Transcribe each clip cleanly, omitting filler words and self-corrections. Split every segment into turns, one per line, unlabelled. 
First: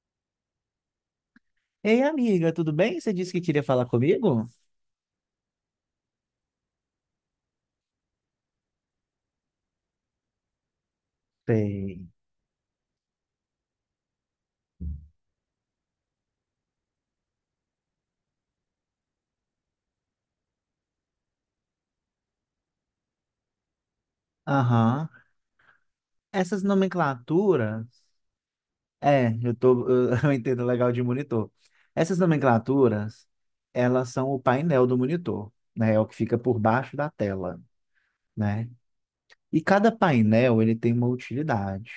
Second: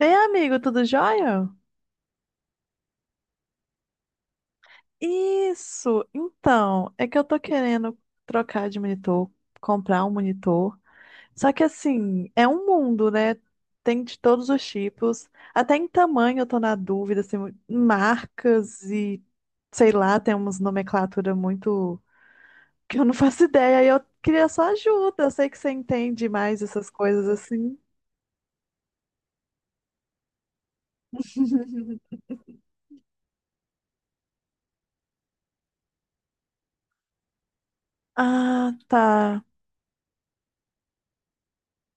Ei, amigo, tudo jóia?
Ei, amiga, tudo bem? Você disse que queria falar comigo?
Isso! Então, é que eu tô querendo trocar de monitor, comprar um monitor. Só que
Sei.
assim, é um mundo, né? Tem de todos os tipos. Até em tamanho eu tô na dúvida, assim, marcas e sei lá, tem umas nomenclatura muito que eu não faço ideia. E eu queria só
Aham.
ajuda. Eu sei que você entende
Essas
mais essas coisas assim.
nomenclaturas. É, eu tô, eu entendo legal de monitor. Essas nomenclaturas, elas são o painel do monitor, né? É o que fica por baixo da tela, né?
Ah, tá.
E cada painel, ele tem uma utilidade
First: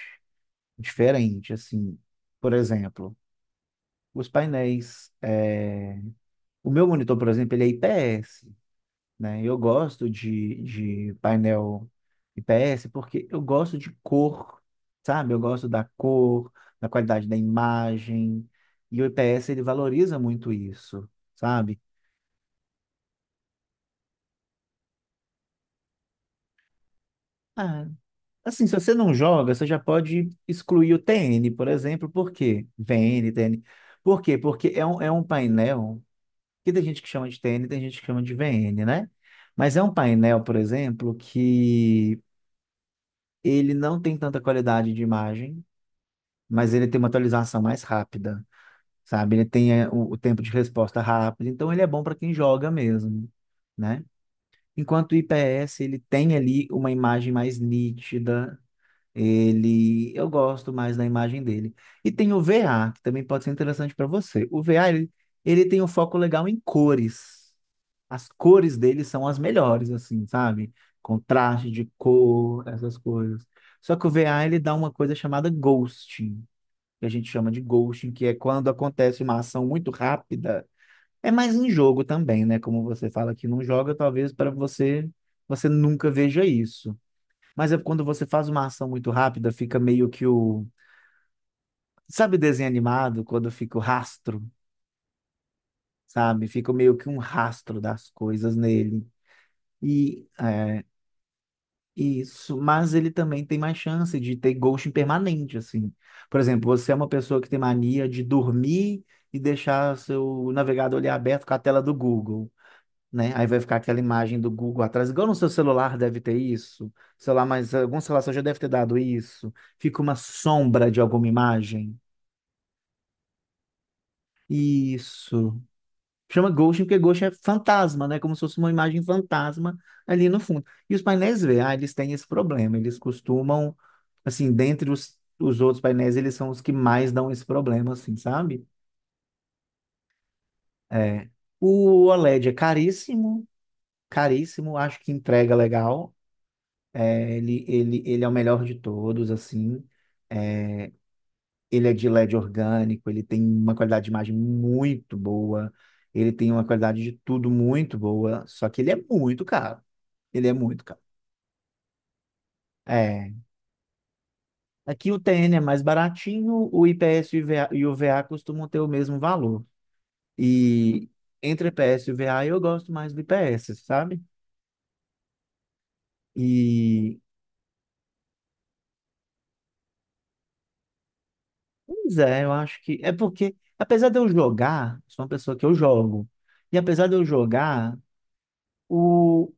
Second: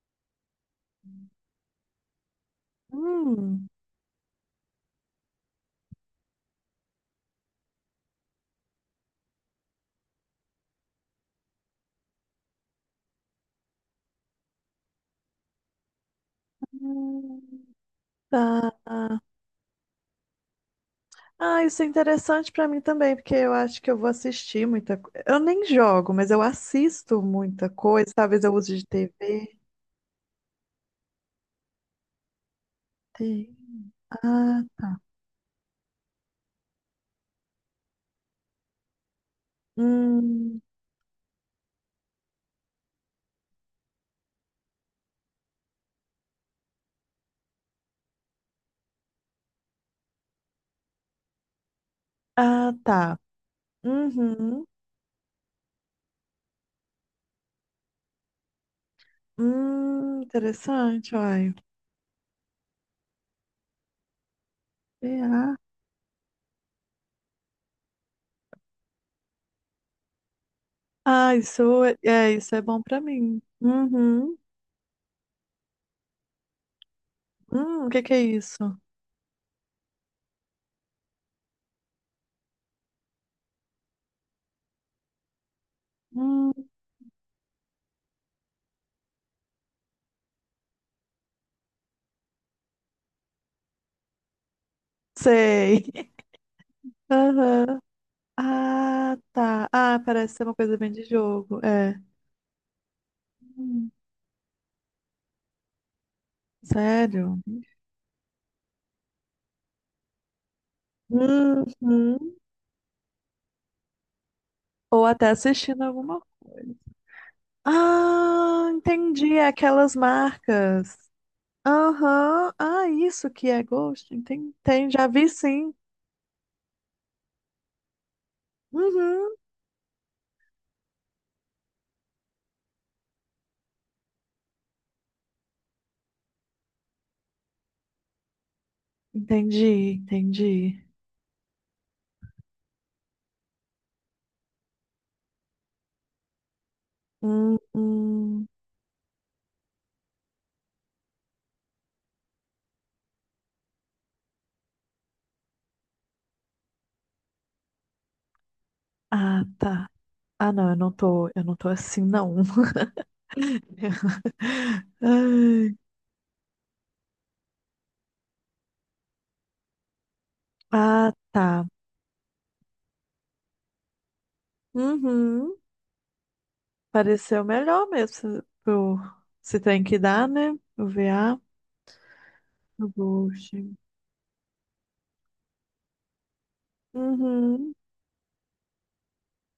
diferente, assim. Por exemplo,
Hum.
os painéis, o meu monitor, por exemplo, ele é IPS, né? Eu gosto de painel IPS porque eu gosto de cor, sabe? Eu gosto da cor, da qualidade da
Hum,
imagem, e o
tá.
IPS ele valoriza muito isso,
Ah,
sabe?
isso é interessante pra mim também, porque eu acho que eu vou assistir muita coisa. Eu nem jogo, mas eu assisto muita
Ah,
coisa. Talvez eu
assim, se
use de
você não joga,
TV.
você já pode excluir o TN, por exemplo. Por quê? VN,
Tem-
TN. Por quê?
Ah,
Porque é um painel que tem gente que chama de TN, tem gente que chama de VN, né? Mas é um painel, por
hum,
exemplo, que ele não tem tanta qualidade de imagem, mas ele tem uma atualização mais rápida, sabe? Ele tem o tempo de resposta rápido, então ele é bom para quem joga
ah, tá.
mesmo, né?
Uhum.
Enquanto o IPS, ele tem ali uma imagem mais nítida, ele, eu gosto mais da
Interessante,
imagem
olha.
dele. E tem o VA, que também pode ser interessante para você. O VA, ele,
É,
ele tem um foco legal em cores. As cores dele são as melhores, assim, sabe?
Ah,
Contraste
isso
de
é, é, isso é
cor,
bom
essas
pra mim.
coisas. Só que o
Uhum.
VA, ele dá uma coisa chamada ghosting, que a gente chama de
O que
ghosting,
que é
que é quando
isso?
acontece uma ação muito rápida. É mais em jogo também, né? Como você fala que não joga, talvez para você nunca veja
Hum,
isso. Mas é quando você faz uma ação muito rápida, fica meio que o. Sabe desenho animado, quando fica o rastro,
sei.
sabe? Fica meio que um rastro
Aham.
das coisas nele.
Ah, tá. Ah,
E
parece ser uma coisa
é,
bem de jogo. É.
Isso, mas ele também tem mais
Hum,
chance de ter ghosting permanente, assim. Por exemplo, você é uma pessoa
sério?
que tem mania de dormir e deixar seu navegador ali aberto com a tela do
Uhum.
Google, né? Aí vai ficar aquela imagem do Google
Ou
atrás, igual
até
no seu
assistindo
celular deve
alguma
ter
coisa.
isso, sei lá, mas algum celular já deve ter
Ah,
dado
entendi. É
isso.
aquelas
Fica uma sombra
marcas.
de alguma imagem.
Aham. Ah, isso que é Ghost. Entendi. Já vi
Isso.
sim.
Chama Ghost porque Ghost é fantasma, né? Como se fosse uma imagem
Uhum.
fantasma ali no fundo. E os painéis VA, eles têm esse problema. Eles costumam, assim, dentre os outros painéis, eles são os que mais dão esse problema, assim, sabe?
Entendi, entendi.
É. O OLED é caríssimo, caríssimo. Acho que entrega legal. É,
Hum,
ele é o
hum.
melhor de todos, assim. Ele é de LED orgânico, ele tem uma qualidade de imagem muito boa, ele tem uma qualidade de tudo muito boa, só que ele é muito
Ah,
caro.
tá.
Ele
Ah,
é
não, eu
muito
não
caro.
tô, eu não tô assim, não.
É. Aqui o TN é
Ai.
mais baratinho, o IPS e o VA costumam ter o mesmo valor. E
Ah, tá.
entre IPS e o VA eu gosto mais do IPS, sabe?
Uhum.
E,
Pareceu melhor mesmo se, pro, se tem que dar, né? O VA,
Pois é, eu acho
o
que é
Ghost.
porque, apesar de eu jogar, sou uma pessoa que eu jogo, e apesar de eu
Uhum.
jogar, o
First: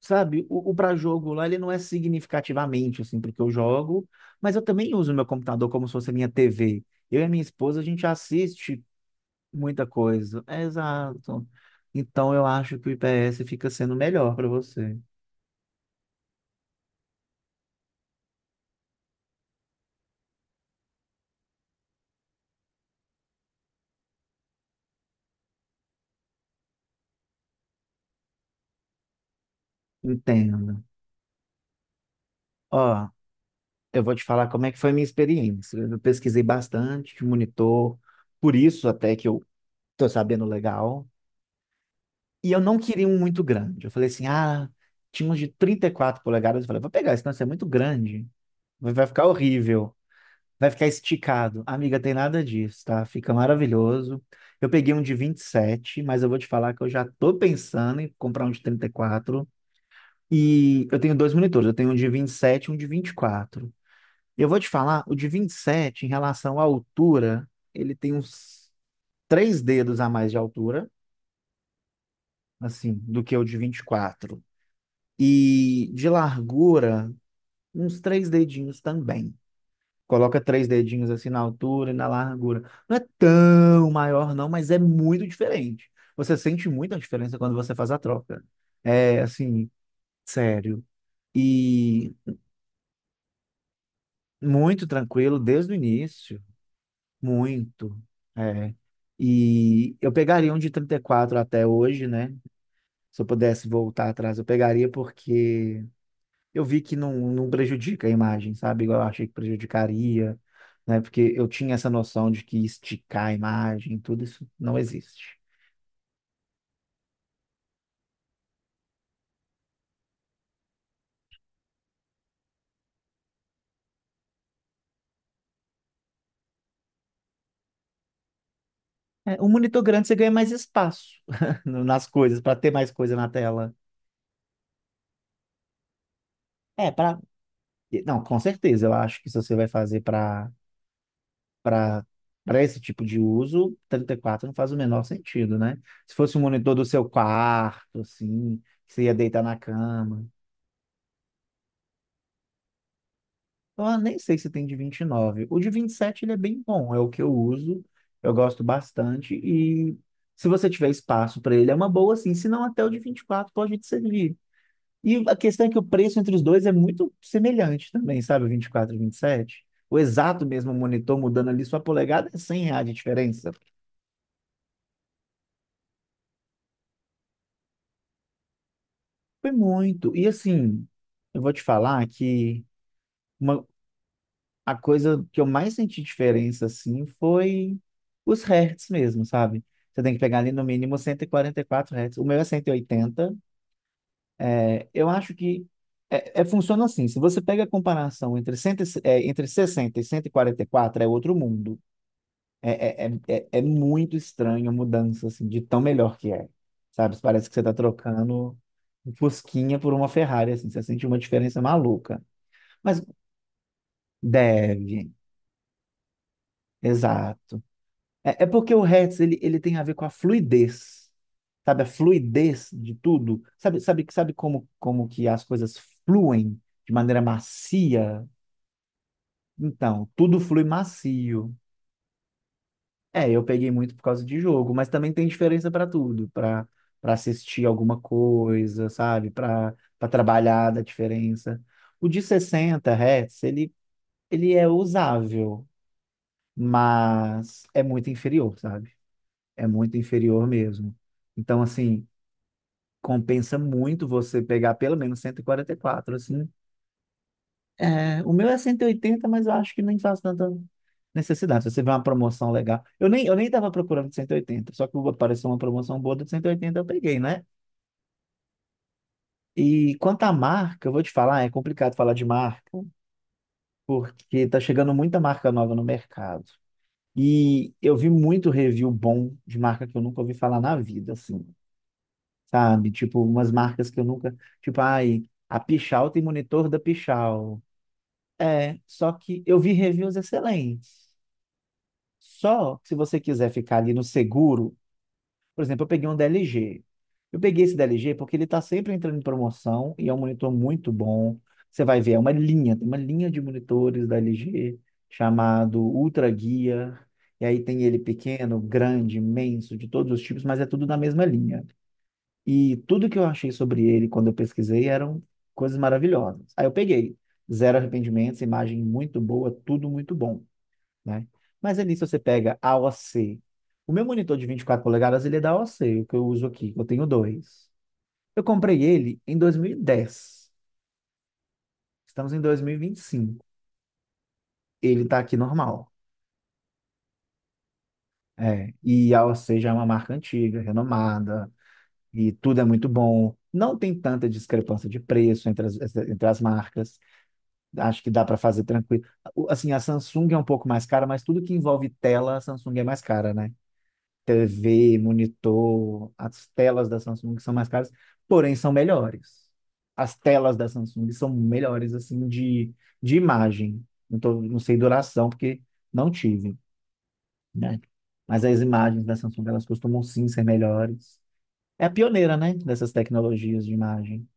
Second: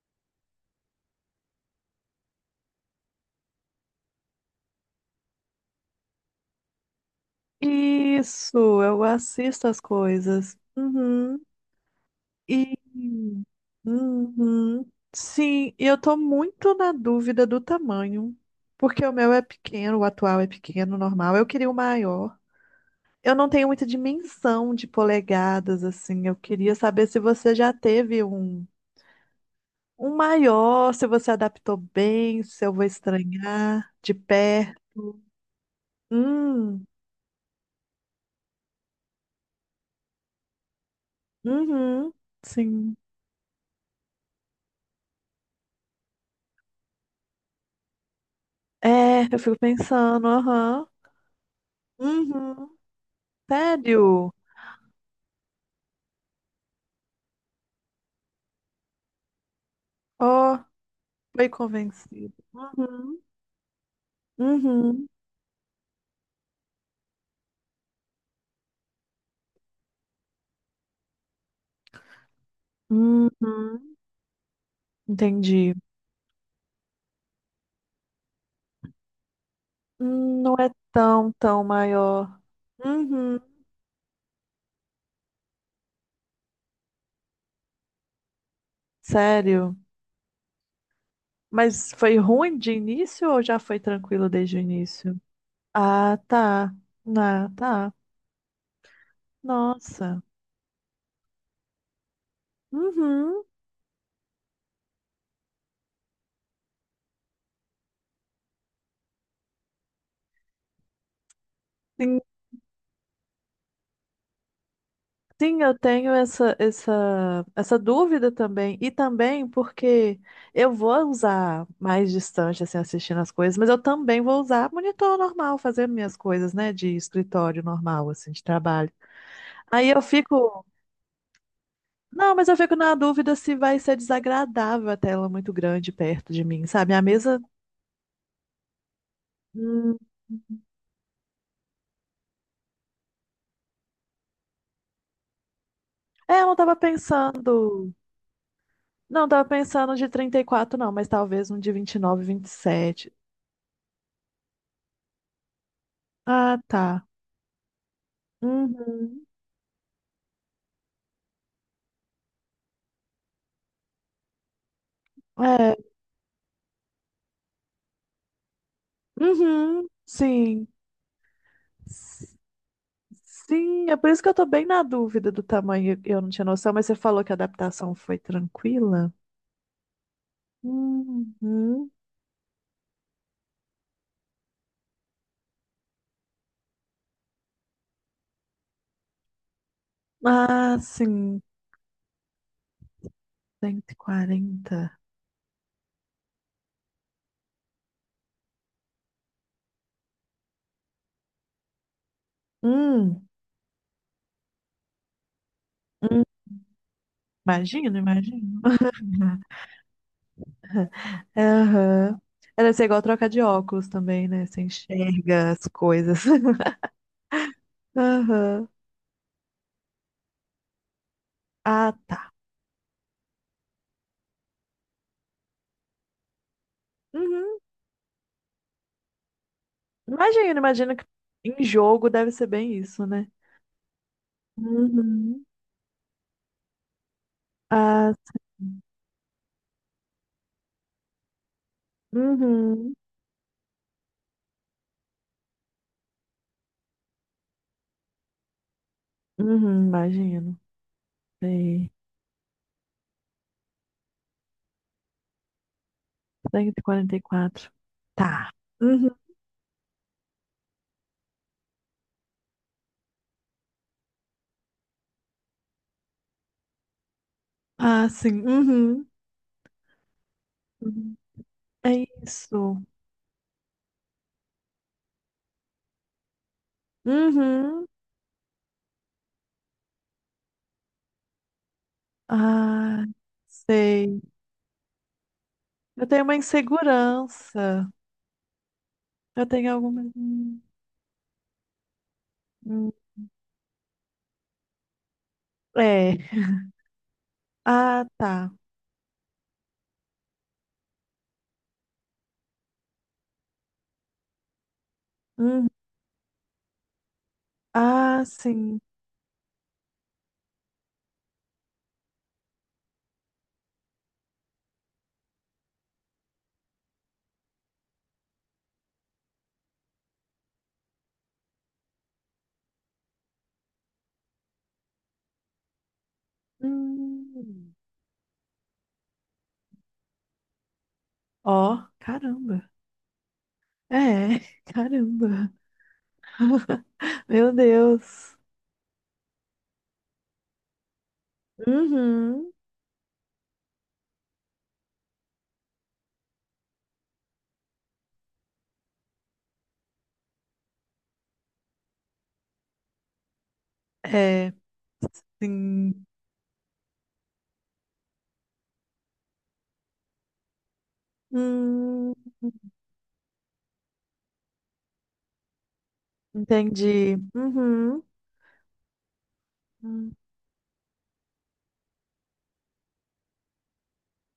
Sabe, o pré-jogo lá, ele não é significativamente, assim, porque eu jogo, mas eu também uso meu computador como se fosse minha TV. Eu e a minha esposa, a gente
Isso,
assiste
eu assisto as
muita coisa.
coisas.
É,
Uhum.
exato. Então, eu
E
acho que o IPS fica sendo melhor para
uhum.
você.
Sim, e eu tô muito na dúvida do tamanho, porque o meu é pequeno, o atual é pequeno, normal. Eu queria o maior. Eu não tenho muita dimensão de polegadas assim. Eu queria saber se você já teve um
Entenda.
maior, se você adaptou bem, se eu vou
Ó,
estranhar
eu vou
de
te falar como é que foi a minha
perto.
experiência. Eu pesquisei
Hum,
bastante de monitor, por isso até que eu tô sabendo legal.
uhum,
E eu não
sim.
queria um muito grande. Eu falei assim, tinha uns de 34 polegadas. Eu falei, vou pegar, senão isso é muito grande. Vai
É,
ficar
eu fico
horrível.
pensando,
Vai ficar
aham.
esticado. Amiga, tem nada
Uhum.
disso, tá? Fica maravilhoso.
Sério?
Eu peguei um de 27, mas eu vou te falar que eu já tô pensando em comprar um de 34.
Ó,
E eu tenho dois
foi
monitores, eu tenho um de vinte e
convencido.
sete, e um de vinte E
Uhum.
quatro. Eu vou te falar,
Uhum.
o de 27, em relação à altura, ele tem uns três dedos a mais de altura, assim, do que o de vinte e
Uhum.
quatro.
Entendi.
E de largura, uns três dedinhos também. Coloca
Não
três
é
dedinhos assim
tão,
na
tão
altura e na
maior.
largura. Não é
Uhum.
tão maior, não, mas é muito diferente. Você sente muita diferença quando você faz a troca. É assim,
Sério?
sério.
Mas
E
foi ruim de início ou já foi tranquilo desde o
muito
início?
tranquilo desde o
Ah,
início.
tá. Ah, tá.
Muito. É. E eu
Nossa.
pegaria um de 34 até hoje, né? Se eu
Uhum.
pudesse voltar atrás, eu pegaria porque eu vi que não, não prejudica a imagem, sabe? Igual eu achei que prejudicaria, né? Porque eu tinha essa noção de que esticar a imagem, tudo isso não existe.
Sim, eu tenho essa dúvida também. E também porque eu vou usar mais distante, assim, assistindo as coisas, mas eu também vou usar monitor normal, fazer minhas coisas, né, de escritório normal, assim, de trabalho.
É, um monitor
Aí eu
grande você ganha mais
fico.
espaço nas
Não,
coisas,
mas eu
para ter
fico
mais
na
coisa na
dúvida se
tela.
vai ser desagradável a tela muito grande perto de mim,
É,
sabe? A
para.
mesa.
Não, com certeza, eu acho que se você vai
Hum,
fazer para para esse tipo de uso, 34 não faz o menor sentido, né? Se fosse um
é, eu não
monitor
tava
do seu
pensando.
quarto, assim, que você ia
Não,
deitar
tava
na
pensando de
cama.
34 não, mas talvez um de vinte e nove, vinte e sete.
Ah, nem sei se tem de 29. O de 27 ele é
Ah,
bem
tá.
bom, é o que eu uso, eu gosto
Uhum.
bastante, e se você tiver espaço para ele é uma boa, sim, se não até o de 24 pode te servir. E a questão é que
É.
o preço entre os dois é muito semelhante também, sabe, o 24 e o 27.
Uhum,
O exato
sim.
mesmo monitor mudando ali sua polegada
S-
é 100 reais de diferença.
Sim, é por isso que eu tô bem na dúvida do tamanho. Eu não tinha noção, mas você falou que a adaptação foi tranquila?
Foi muito. E assim, eu vou te
Uhum.
falar que uma, a coisa que eu mais senti diferença, assim, foi os hertz mesmo, sabe? Você tem que pegar ali no
Ah,
mínimo cento e
sim,
quarenta e quatro hertz. O meu é 180.
cento e
É,
quarenta.
eu acho que funciona assim. Se você pega a comparação entre, cento, e se- é, entre 60 e 144, é outro mundo. É, é,
Hum,
é, é é muito estranho a mudança, assim, de tão melhor
hum.
que é. Sabe? Parece que você está
Imagino,
trocando
imagino.
um Fusquinha por uma Ferrari, assim. Você sente uma diferença
Aham.
maluca.
É, deve ser igual
Mas
trocar de óculos também, né? Você
deve,
enxerga as coisas.
exato. É
Aham.
porque o hertz ele tem a ver com a fluidez, sabe? A
Ah, tá.
fluidez de tudo. Sabe como que as coisas fluem de maneira
Uhum.
macia? Então, tudo
Imagino,
flui
imagino que
macio.
em jogo deve ser bem isso, né?
É, eu peguei muito por causa de jogo, mas também tem
Uhum.
diferença para tudo, para assistir alguma
Ah, sim.
coisa, sabe? Para trabalhar da diferença. O de 60
Uhum.
hertz, ele é usável, mas é muito inferior, sabe? É
Uhum,
muito inferior
imagino.
mesmo. Então,
Sei.
assim, compensa muito você pegar pelo menos cento e quarenta e quatro, assim.
144.
É, o meu
Tá.
é cento e
Uhum.
oitenta, mas eu acho que nem faz tanta necessidade. Se você vê uma promoção legal. Eu nem estava procurando de 180. Só que apareceu uma promoção boa de 180, eu peguei, né?
Ah, sim. Uhum.
E quanto à marca, eu vou te
Uhum.
falar, é
É
complicado falar de marca,
isso.
porque tá chegando muita marca nova no mercado. E
Uhum.
eu vi muito review bom de marca que eu nunca ouvi falar na vida, assim, sabe?
Ah,
Tipo, umas marcas que eu
sei.
nunca. Tipo, ai, a
Eu
Pichal tem
tenho uma
monitor da Pichal.
insegurança.
É, só que
Eu
eu vi
tenho alguma.
reviews excelentes. Só que
Hum.
se você quiser ficar ali no seguro, por exemplo, eu peguei um
É.
da LG. Eu peguei esse da
Ah,
LG porque ele
tá.
está sempre entrando em promoção e é um monitor muito bom. Você vai ver, é uma linha, tem uma linha de monitores da LG
Uhum.
chamado Ultra Gear. E aí tem ele
Ah,
pequeno,
sim.
grande, imenso, de todos os tipos, mas é tudo na mesma linha. E tudo que eu achei sobre ele quando eu pesquisei eram coisas maravilhosas. Aí eu peguei. Zero arrependimentos, imagem muito boa, tudo muito bom, né? Mas ali, se você pega AOC, o C, o meu monitor de 24 polegadas, ele é da AOC, o C, o que eu uso aqui, eu tenho dois.
Hum.
Eu comprei ele em 2010.
Ó,
Estamos em
caramba.
2025.
É,
Ele está aqui
caramba.
normal.
Meu Deus.
É, e a AOC já é uma marca antiga, renomada, e
Uhum.
tudo é muito bom. Não tem tanta discrepância de preço entre as marcas. Acho que dá para fazer tranquilo. Assim, a Samsung é um pouco mais cara, mas tudo que envolve tela, a Samsung é mais cara, né?
É.
TV,
Sim.
monitor, as telas da Samsung são mais caras, porém são melhores. As telas da Samsung são melhores,
Hum,
assim, de imagem. Não tô, não sei duração, porque não tive,
entendi.
né?
Uhum.
Mas as imagens da Samsung, elas costumam
Hum.
sim ser melhores. É a pioneira, né? Dessas tecnologias de imagem.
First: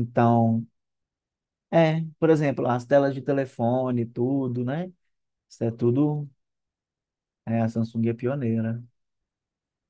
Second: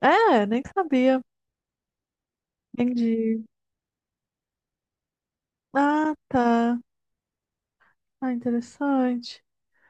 É, nem sabia.
é, por exemplo, as telas de
Entendi.
telefone, tudo, né? Isso é
Ah,
tudo.
tá.
É, a Samsung é
Ah,
pioneira.
interessante.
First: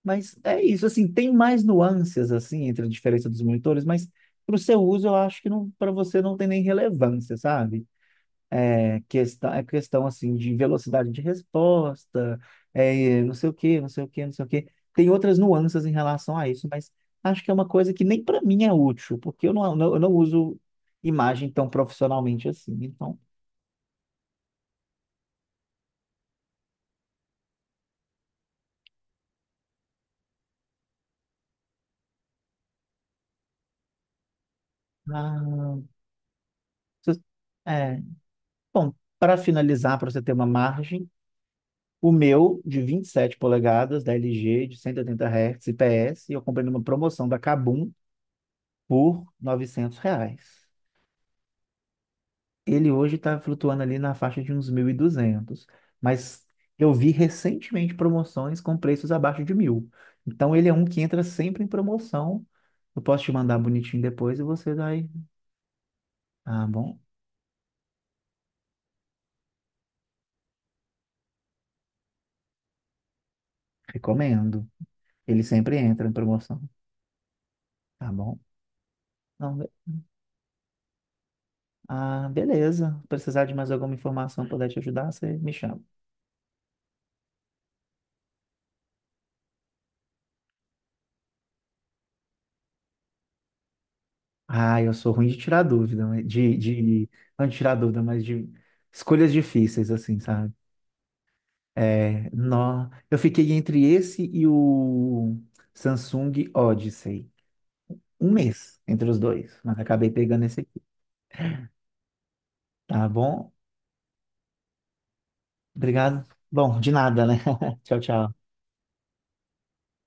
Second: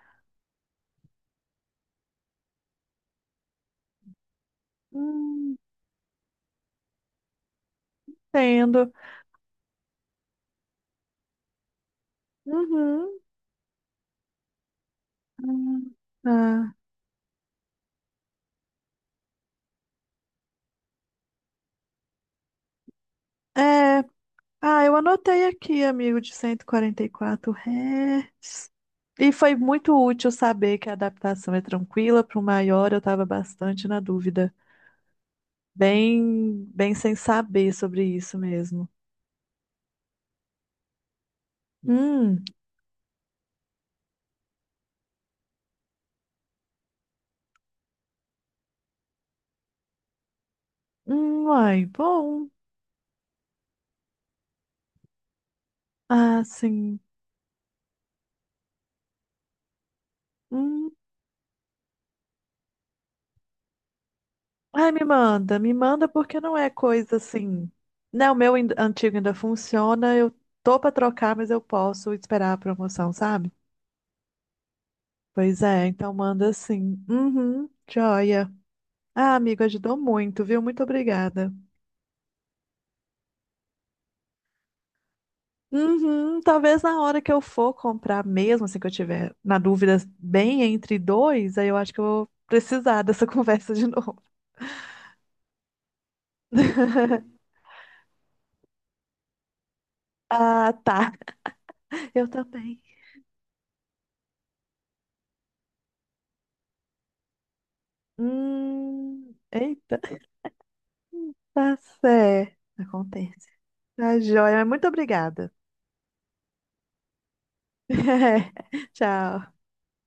Mas é isso, assim, tem mais nuances, assim, entre a diferença dos monitores, mas para o seu uso, eu acho que
Hum,
não, para você não tem nem relevância, sabe?
entendo.
É questão, assim, de velocidade de resposta,
Uhum.
é, não sei o quê, não sei o quê, não sei o quê. Tem outras nuances em
Hum,
relação a isso,
tá.
mas acho que é uma coisa que nem para mim é útil, porque eu não uso imagem tão profissionalmente assim. Então,
É. Ah, eu anotei aqui, amigo, de 144 Hz. E foi muito útil saber que a adaptação é tranquila. Para o maior, eu estava bastante na dúvida.
ah,
Bem, bem sem
se-
saber
é.
sobre isso mesmo.
Bom, para finalizar, para você ter uma margem, o
Hum.
meu de 27 polegadas, da LG, de 180 Hz, IPS, eu comprei numa promoção da Kabum por R$ 900.
Ai, bom.
Ele hoje está flutuando ali na faixa de uns 1.200,
Ah,
mas eu
sim.
vi recentemente promoções com preços abaixo de 1.000. Então ele é um
Hum.
que entra sempre em promoção. Eu posso te mandar bonitinho depois e você
Ai,
vai.
me manda porque não
Ah,
é
bom,
coisa assim. Não, antigo ainda funciona, eu tô pra trocar, mas eu posso esperar a promoção, sabe?
recomendo. Ele
Pois
sempre
é,
entra em
então manda
promoção,
sim. Uhum,
tá bom?
joia. Ah, amigo,
Não,
ajudou muito, viu? Muito obrigada.
ah, beleza. Se precisar de mais alguma informação, puder te ajudar, você me chama.
Uhum, talvez na hora que eu for comprar mesmo, assim que eu tiver na dúvida bem entre dois, aí eu acho que eu vou precisar dessa conversa de novo.
Ah, eu sou ruim de tirar dúvida, não de tirar dúvida, mas de escolhas difíceis, assim, sabe?
Ah, tá. Eu
É,
também.
nó. Eu fiquei entre esse e o Samsung Odyssey. Um mês entre os dois, mas
Eita,
acabei pegando esse aqui,
tá certo.
tá
Acontece.
bom?
Tá joia, mas muito obrigada.
Obrigado. Bom, de nada, né? Tchau, tchau.
Tchau.